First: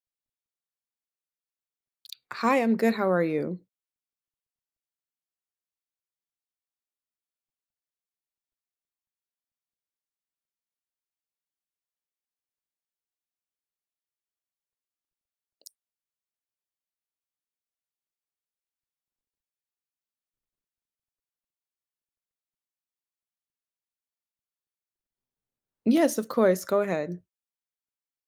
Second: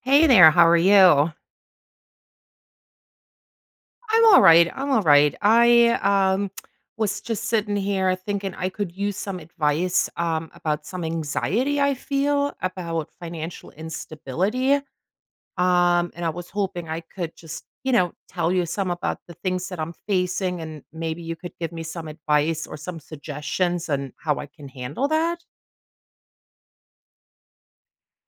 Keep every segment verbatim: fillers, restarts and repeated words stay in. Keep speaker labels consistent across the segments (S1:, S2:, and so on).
S1: Hey there, how are you?
S2: Hi, I'm good. How are you?
S1: I'm all right. I'm all right. I um was just sitting here thinking I could use some advice um about some anxiety I feel about financial instability. Um and I was hoping I could just, you know, tell you some about the things that I'm facing and maybe you could give me some advice or some suggestions on how I can handle that.
S2: Yes, of course. Go ahead.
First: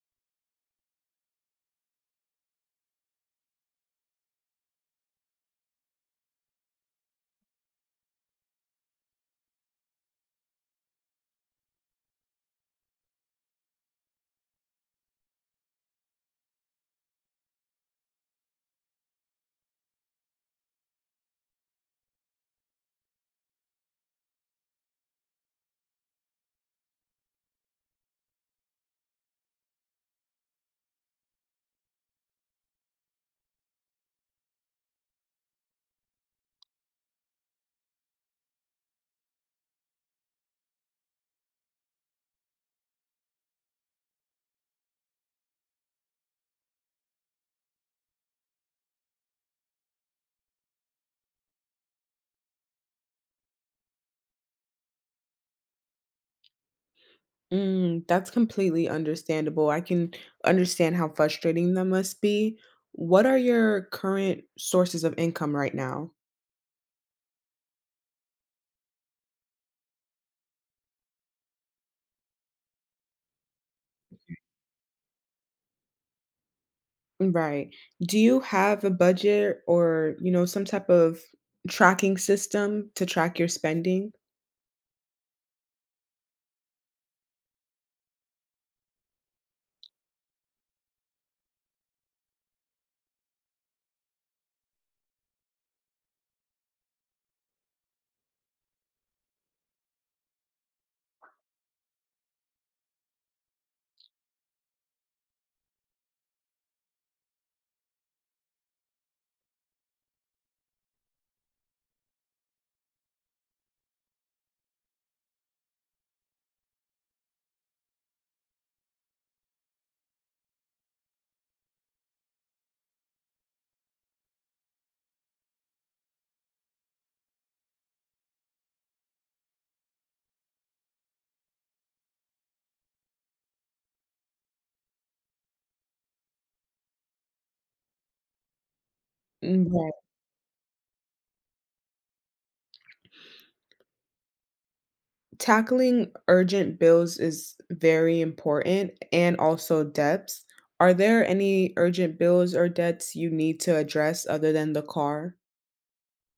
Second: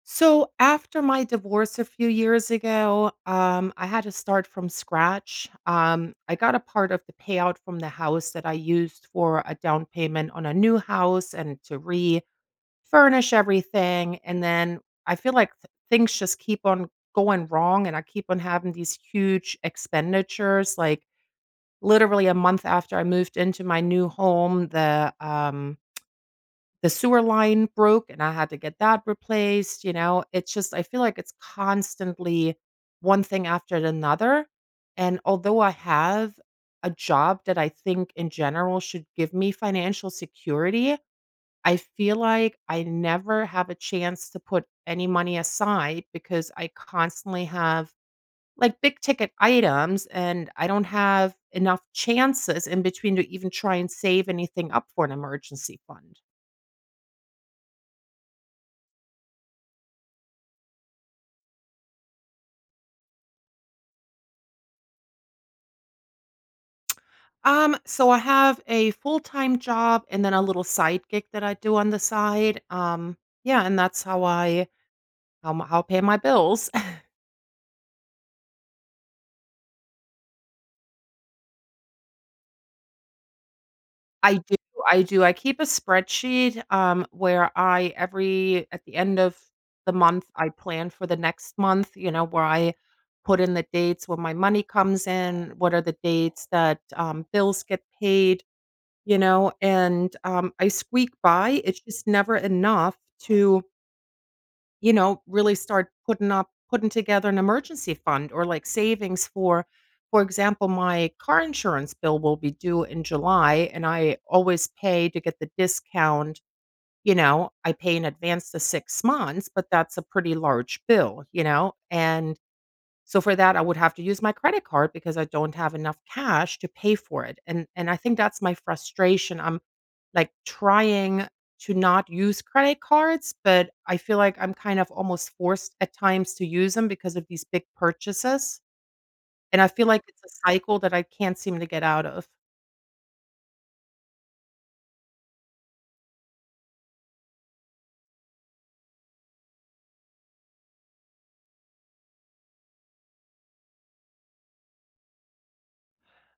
S1: So after my divorce a few years ago, um, I had to start from scratch. Um, I got a part of the payout from the house that I used for a down payment on a new house and to refurnish everything. And then I feel like th- things just keep on going wrong, and I keep on having these huge expenditures. Like literally a month after I moved into my new home, the um, the sewer line broke and I had to get that replaced, you know? It's just I feel like it's constantly one thing after another, and although I have a job that I think in general should give me financial security, I feel like I never have a chance to put any money aside because I constantly have, like, big ticket items, and I don't have enough chances in between to even try and save anything up for an emergency fund.
S2: Mm, that's completely understandable. I can understand how frustrating that must be. What are your current sources of income right now?
S1: Um, so I have a full-time job and then a little side gig that I do on the side. Um, yeah, and that's how I how m how I pay my bills.
S2: Right. Do you have a budget or, you know, some type of tracking system to track your spending?
S1: I do I do I keep a spreadsheet, um, where I every at the end of the month, I plan for the next month, you know, where I put in the dates when my money comes in, what are the dates that, um, bills get paid, you know, and, um, I squeak by. It's just never enough to... You know, really start putting up putting together an emergency fund or like savings for... For example, my car insurance bill will be due in July and I always pay to get the discount, you know, I pay in advance the six months, but that's a pretty large bill, you know? And so for that I would have to use my credit card because I don't have enough cash to pay for it. And and I think that's my frustration. I'm like, trying to not use credit cards, but I feel like I'm kind of almost forced at times to use them because of these big purchases, and
S2: Mm.
S1: I feel like it's a cycle that I can't seem to get out of.
S2: Tackling urgent bills is very important, and also debts. Are there any urgent bills or debts you need to address other than the car?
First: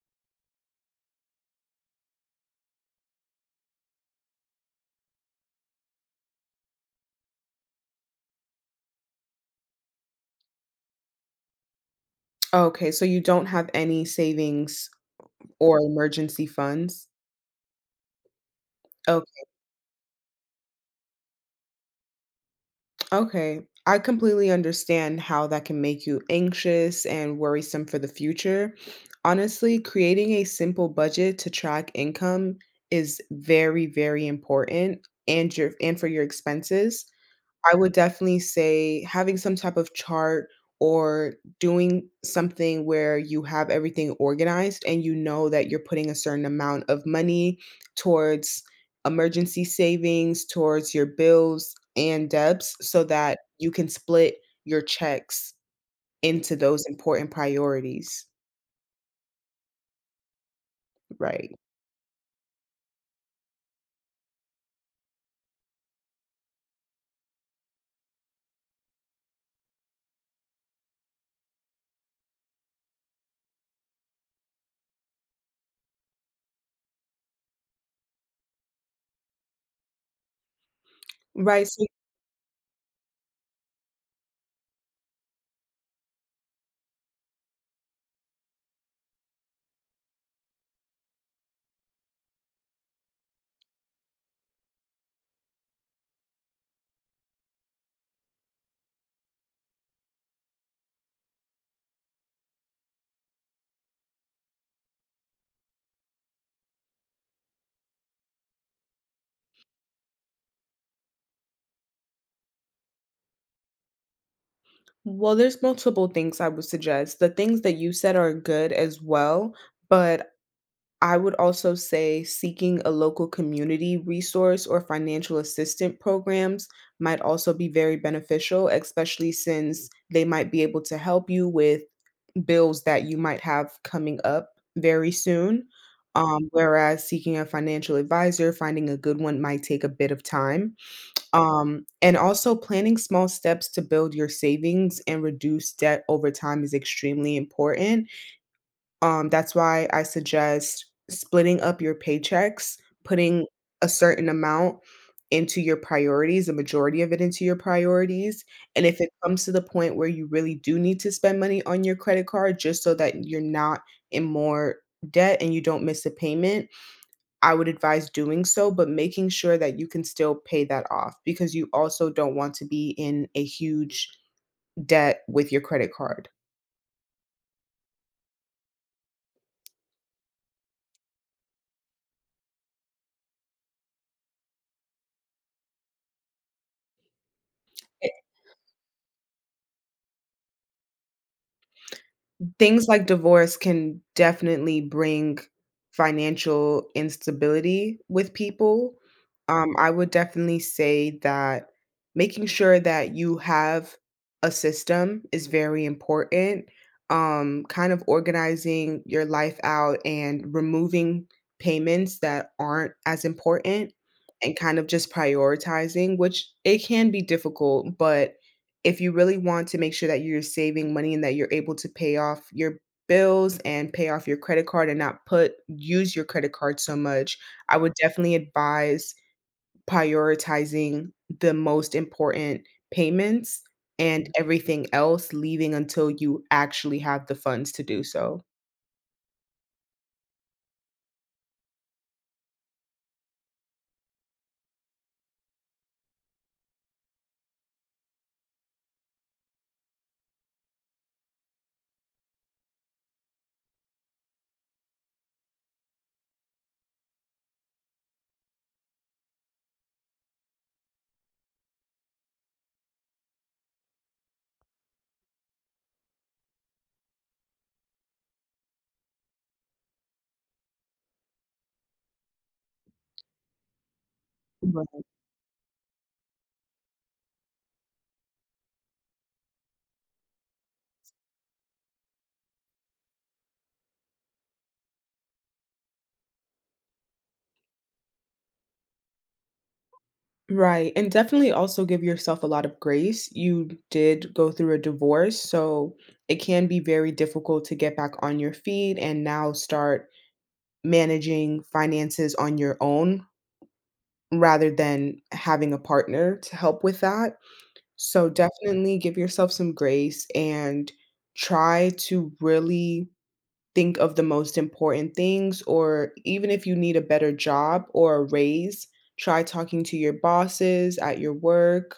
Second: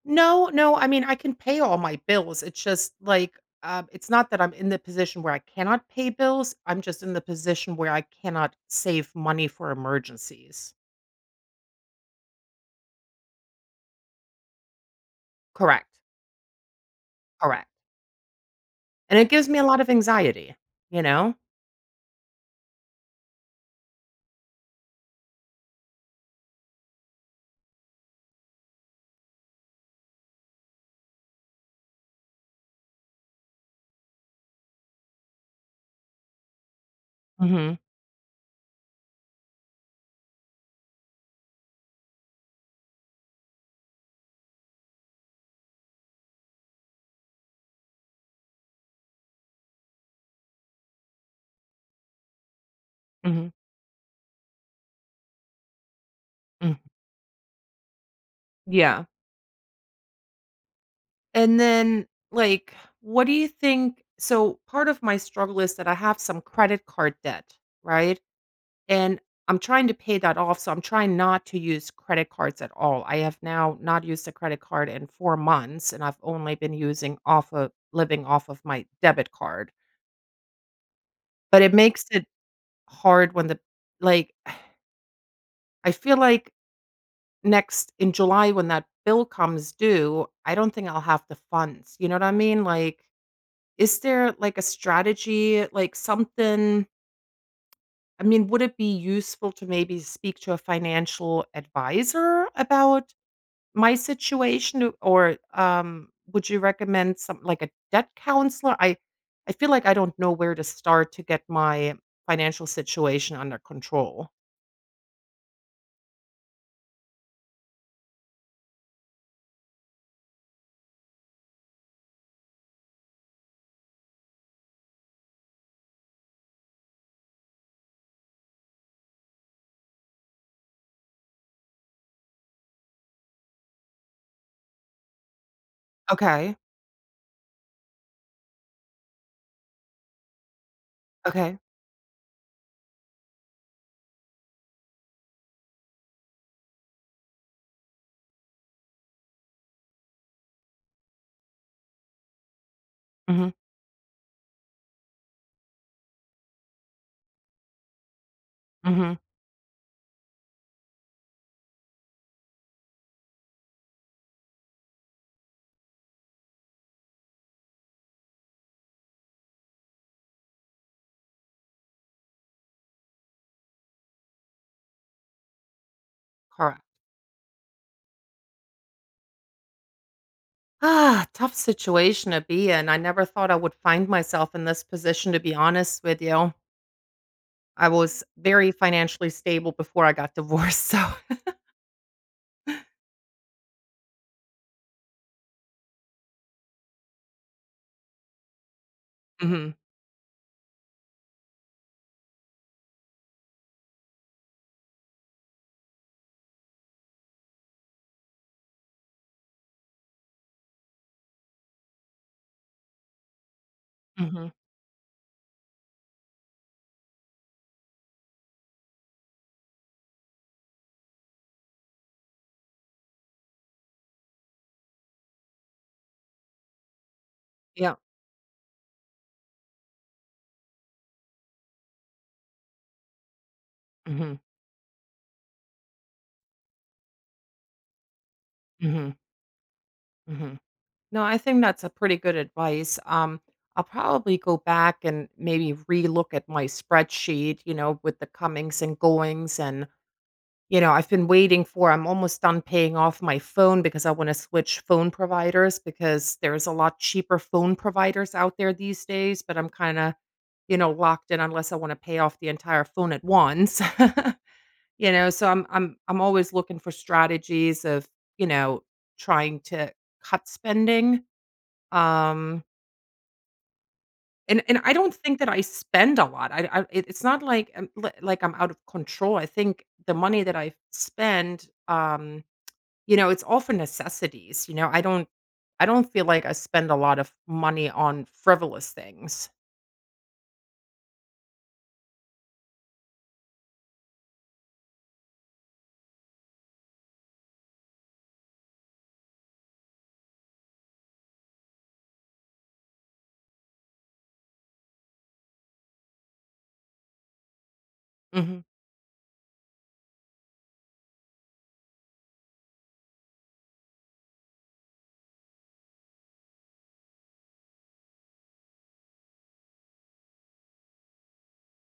S1: No, no, I mean, I can pay all my bills, it's just, like, um, it's not that I'm in the position where I cannot pay bills, I'm just in the position where I cannot save money for emergencies.
S2: Okay, so you don't have any savings or
S1: Correct,
S2: emergency funds?
S1: correct, and it
S2: Okay.
S1: gives me a lot of anxiety, you know?
S2: Okay. I completely understand how that can make you anxious and worrisome for the future. Honestly, creating a simple budget to track income is very, very important, and your and for your expenses. I
S1: Mhm,
S2: would definitely say having some type of chart or doing something where you have everything organized and you know that you're putting a certain amount of money towards emergency savings, towards your bills and debts, so that
S1: mhm,
S2: you can split your checks into
S1: mm.
S2: those important priorities.
S1: Yeah.
S2: Right.
S1: And then, like, what do you think... so part of my struggle is that I have some credit card debt, right? And I'm trying to pay that off, so I'm trying not to use credit cards at all. I have now not used a credit card in four months, and I've only been using off of living off of my debit card. But
S2: Right.
S1: it
S2: So,
S1: makes it hard when the... like, I feel like next in July when that bill comes due, I don't think I'll have the funds, you know what I mean? Like, is there, like, a strategy, like, something... I mean, would it be useful to maybe speak to a financial advisor about my situation? Or, um, would you recommend something like a debt counselor? I I feel like I don't know where to start to get my financial situation under control.
S2: well, there's multiple things I would suggest. The things that you said are good as well, but I would also say seeking a local community resource or financial assistant programs might also be very beneficial, especially since they might be able to help you with bills that you might have coming up very soon. Um,
S1: Okay.
S2: whereas seeking a financial advisor, finding a good one might take a bit of time.
S1: Okay.
S2: Um, and also, planning small steps to build your savings and reduce debt over time is extremely important. Um, that's why I suggest splitting up your paychecks, putting
S1: Mhm.
S2: a certain amount into your priorities, a majority of it into your priorities, and if it
S1: Mhm.
S2: comes to the point where you really do need to spend money on your credit card just so that you're not in more debt and you don't miss a payment, I would advise doing so, but making sure that you can still pay that off because you also don't want to be in a huge debt with your credit card.
S1: Correct. Ah, tough situation to be in. I never thought I would find myself in this position, to be honest with you. I was very financially stable before I got divorced, so
S2: Things like divorce can definitely bring financial instability with people. Um,
S1: Mhm,
S2: I would definitely say that making sure that you have a system is very important. Um, kind of organizing your life out and removing payments that aren't as important,
S1: mhm.
S2: and kind of just prioritizing, which it can be difficult, but if you really want to make sure that you're saving money and that you're able to pay off your bills and pay off your credit card and not put use your credit card so much, I would
S1: Yeah.
S2: definitely advise prioritizing the most important payments, and Mhm.
S1: Mhm,
S2: everything else leaving until you actually have the funds to do so.
S1: mhm, mhm. No, I think that's a pretty good advice. Um, I'll probably go back and maybe relook at my spreadsheet, you know, with the comings and goings and, you know, I've been waiting for... I'm almost done paying off my phone because I wanna switch phone providers because there's a lot cheaper phone providers out there these days, but I'm kinda, you know, locked in unless I wanna pay off the entire phone at once. You know, so I'm I'm I'm always looking for strategies of, you know, trying to cut spending, um, and and I
S2: Right.
S1: don't think that I spend a lot. I I it it's not like I'm li like I'm out of control. I think the money that I spend, um, you know, it's all for necessities, you know? I don't I don't feel like I spend a lot of money on frivolous things.
S2: Right, and definitely also give yourself a lot of grace. You did go through a divorce, so it can be very difficult to get back on your feet and now start managing finances on your own rather than having a partner to help with that. So
S1: Mhm.
S2: definitely give yourself some grace and try to really think of the most important things, or even if you need a better job or a raise, try talking to your bosses at your work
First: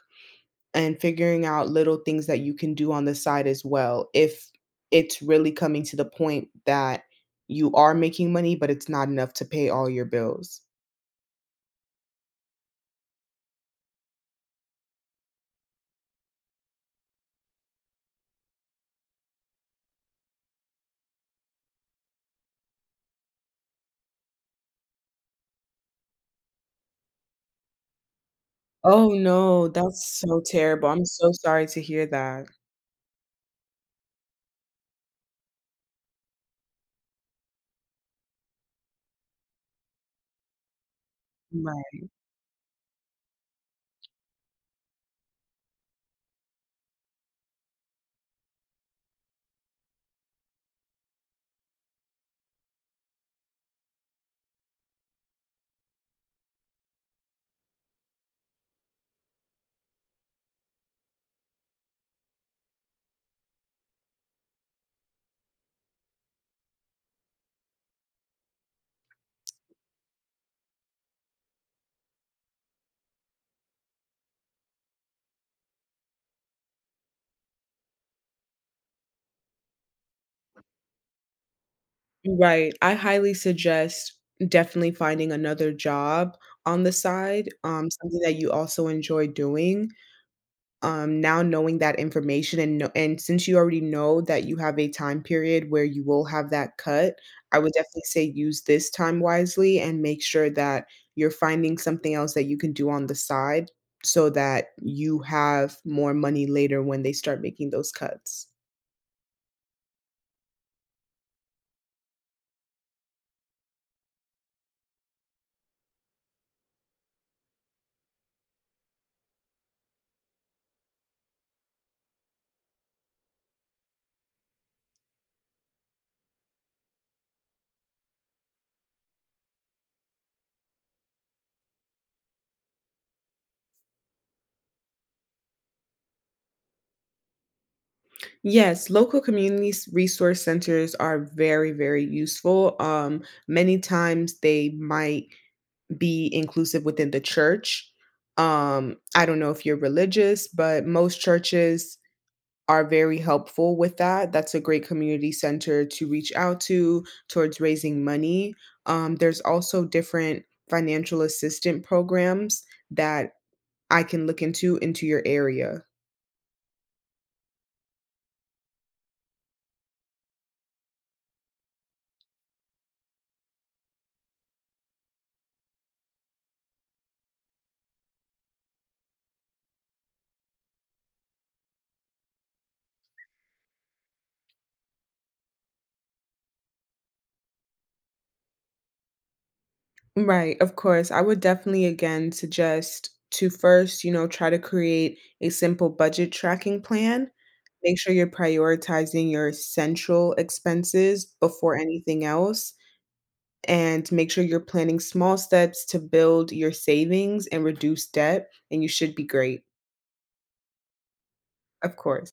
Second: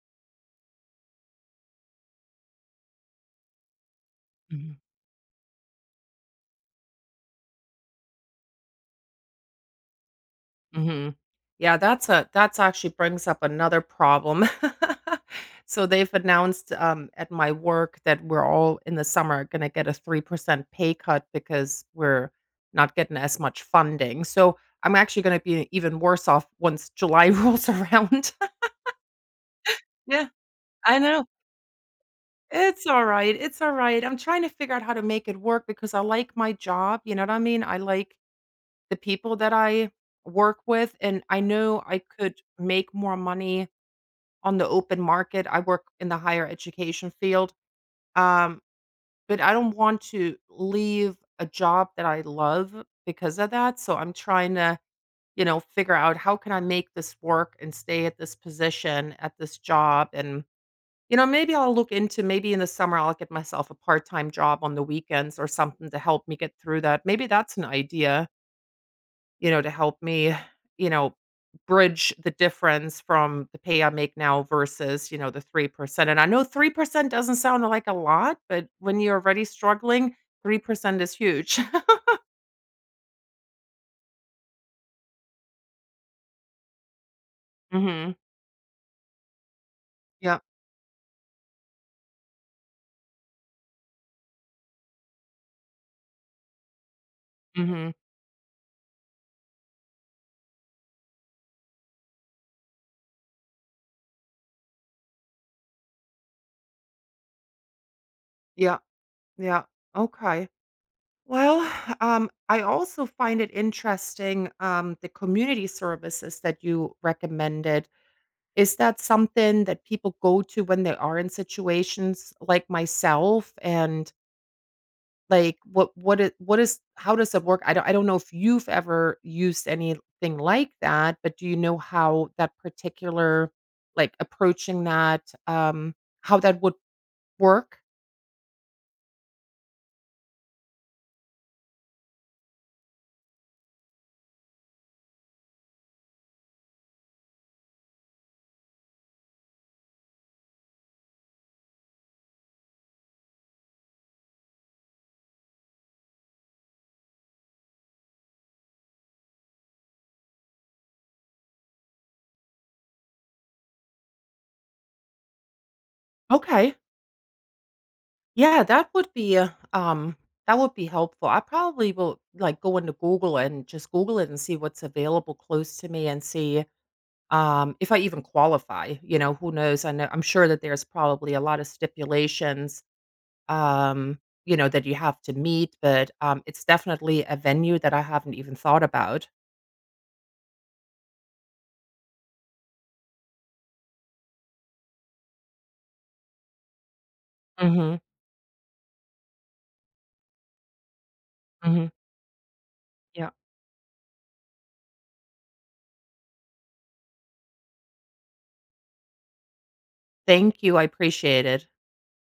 S2: and figuring out little things that you can do on the side as well if it's really coming to the point that you are making money but it's not enough to pay all your bills.
S1: Mhm. Yeah, that's a that's actually brings up another problem. So they've announced, um, at my work that we're all in the summer gonna get a three percent pay cut because we're not getting as much funding. So I'm actually gonna be even worse off once July rolls around.
S2: Oh, no, that's
S1: Yeah,
S2: so terrible.
S1: I
S2: I'm
S1: know.
S2: so sorry to hear that.
S1: It's alright, it's alright. I'm trying to figure out how to make it work because I like my job, you know what I mean? I like the people that I work with, and I know I
S2: Right.
S1: could make more money on the open market. I work in the higher education field. Um, but I don't want to leave a job that I love because of that. So I'm trying to, you know, figure out how can I make this work and stay at this position at this job. And, you know, maybe I'll look into... maybe in the summer I'll get myself a part-time job on the weekends or something to help me get through that. Maybe that's an idea, you know, to help me, you know, bridge the difference from the pay I make now versus, you know, the three percent. And I know three percent doesn't sound like a lot, but when you're already struggling, three percent is huge.
S2: Right. I highly suggest definitely finding another job on the side, um,
S1: Mhm.
S2: something that you also enjoy doing.
S1: Yeah.
S2: um, now knowing that information, and know and since you already know that you have a time period where you will have that cut, I would
S1: Mhm.
S2: definitely say use this time wisely and make sure that you're finding something else that you can do on the side so that you have more money later when they start making those cuts.
S1: Yeah. Yeah. Okay. Well, um, I also find it interesting um, the community services that you recommended. Is that something that people go to when they are in situations like myself? And like, what what is? what is how does it work? I don't I don't know if you've ever used anything like that, but do you know how that particular... like, approaching that, um, how that would work?
S2: Yes, local community s- resource centers are very, very useful. Um, many times they might be inclusive within the church. Um, I don't know if you're religious, but most churches are very helpful with that. That's a great community center to reach out to towards raising money. Um, there's also different financial assistant programs that I can look into into your area.
S1: Okay. Yeah, that would be, uh, um, that would be helpful. I probably will, like, go into Google and just Google it and see what's available close to me and see, um, if I even qualify, you know, who knows? I know I'm sure that there's probably a lot of stipulations, um, you know, that you have to meet, but, um, it's definitely a venue that I haven't even thought about.
S2: Right, of course. I would definitely again suggest to first, you know, try to create a simple budget tracking plan. Make
S1: Mhm.
S2: sure you're prioritizing your central expenses before
S1: Mhm.
S2: anything else,
S1: Yeah.
S2: and make sure you're planning small steps to build your savings and reduce debt, and you should be great,
S1: Thank you, I appreciate it.
S2: of course.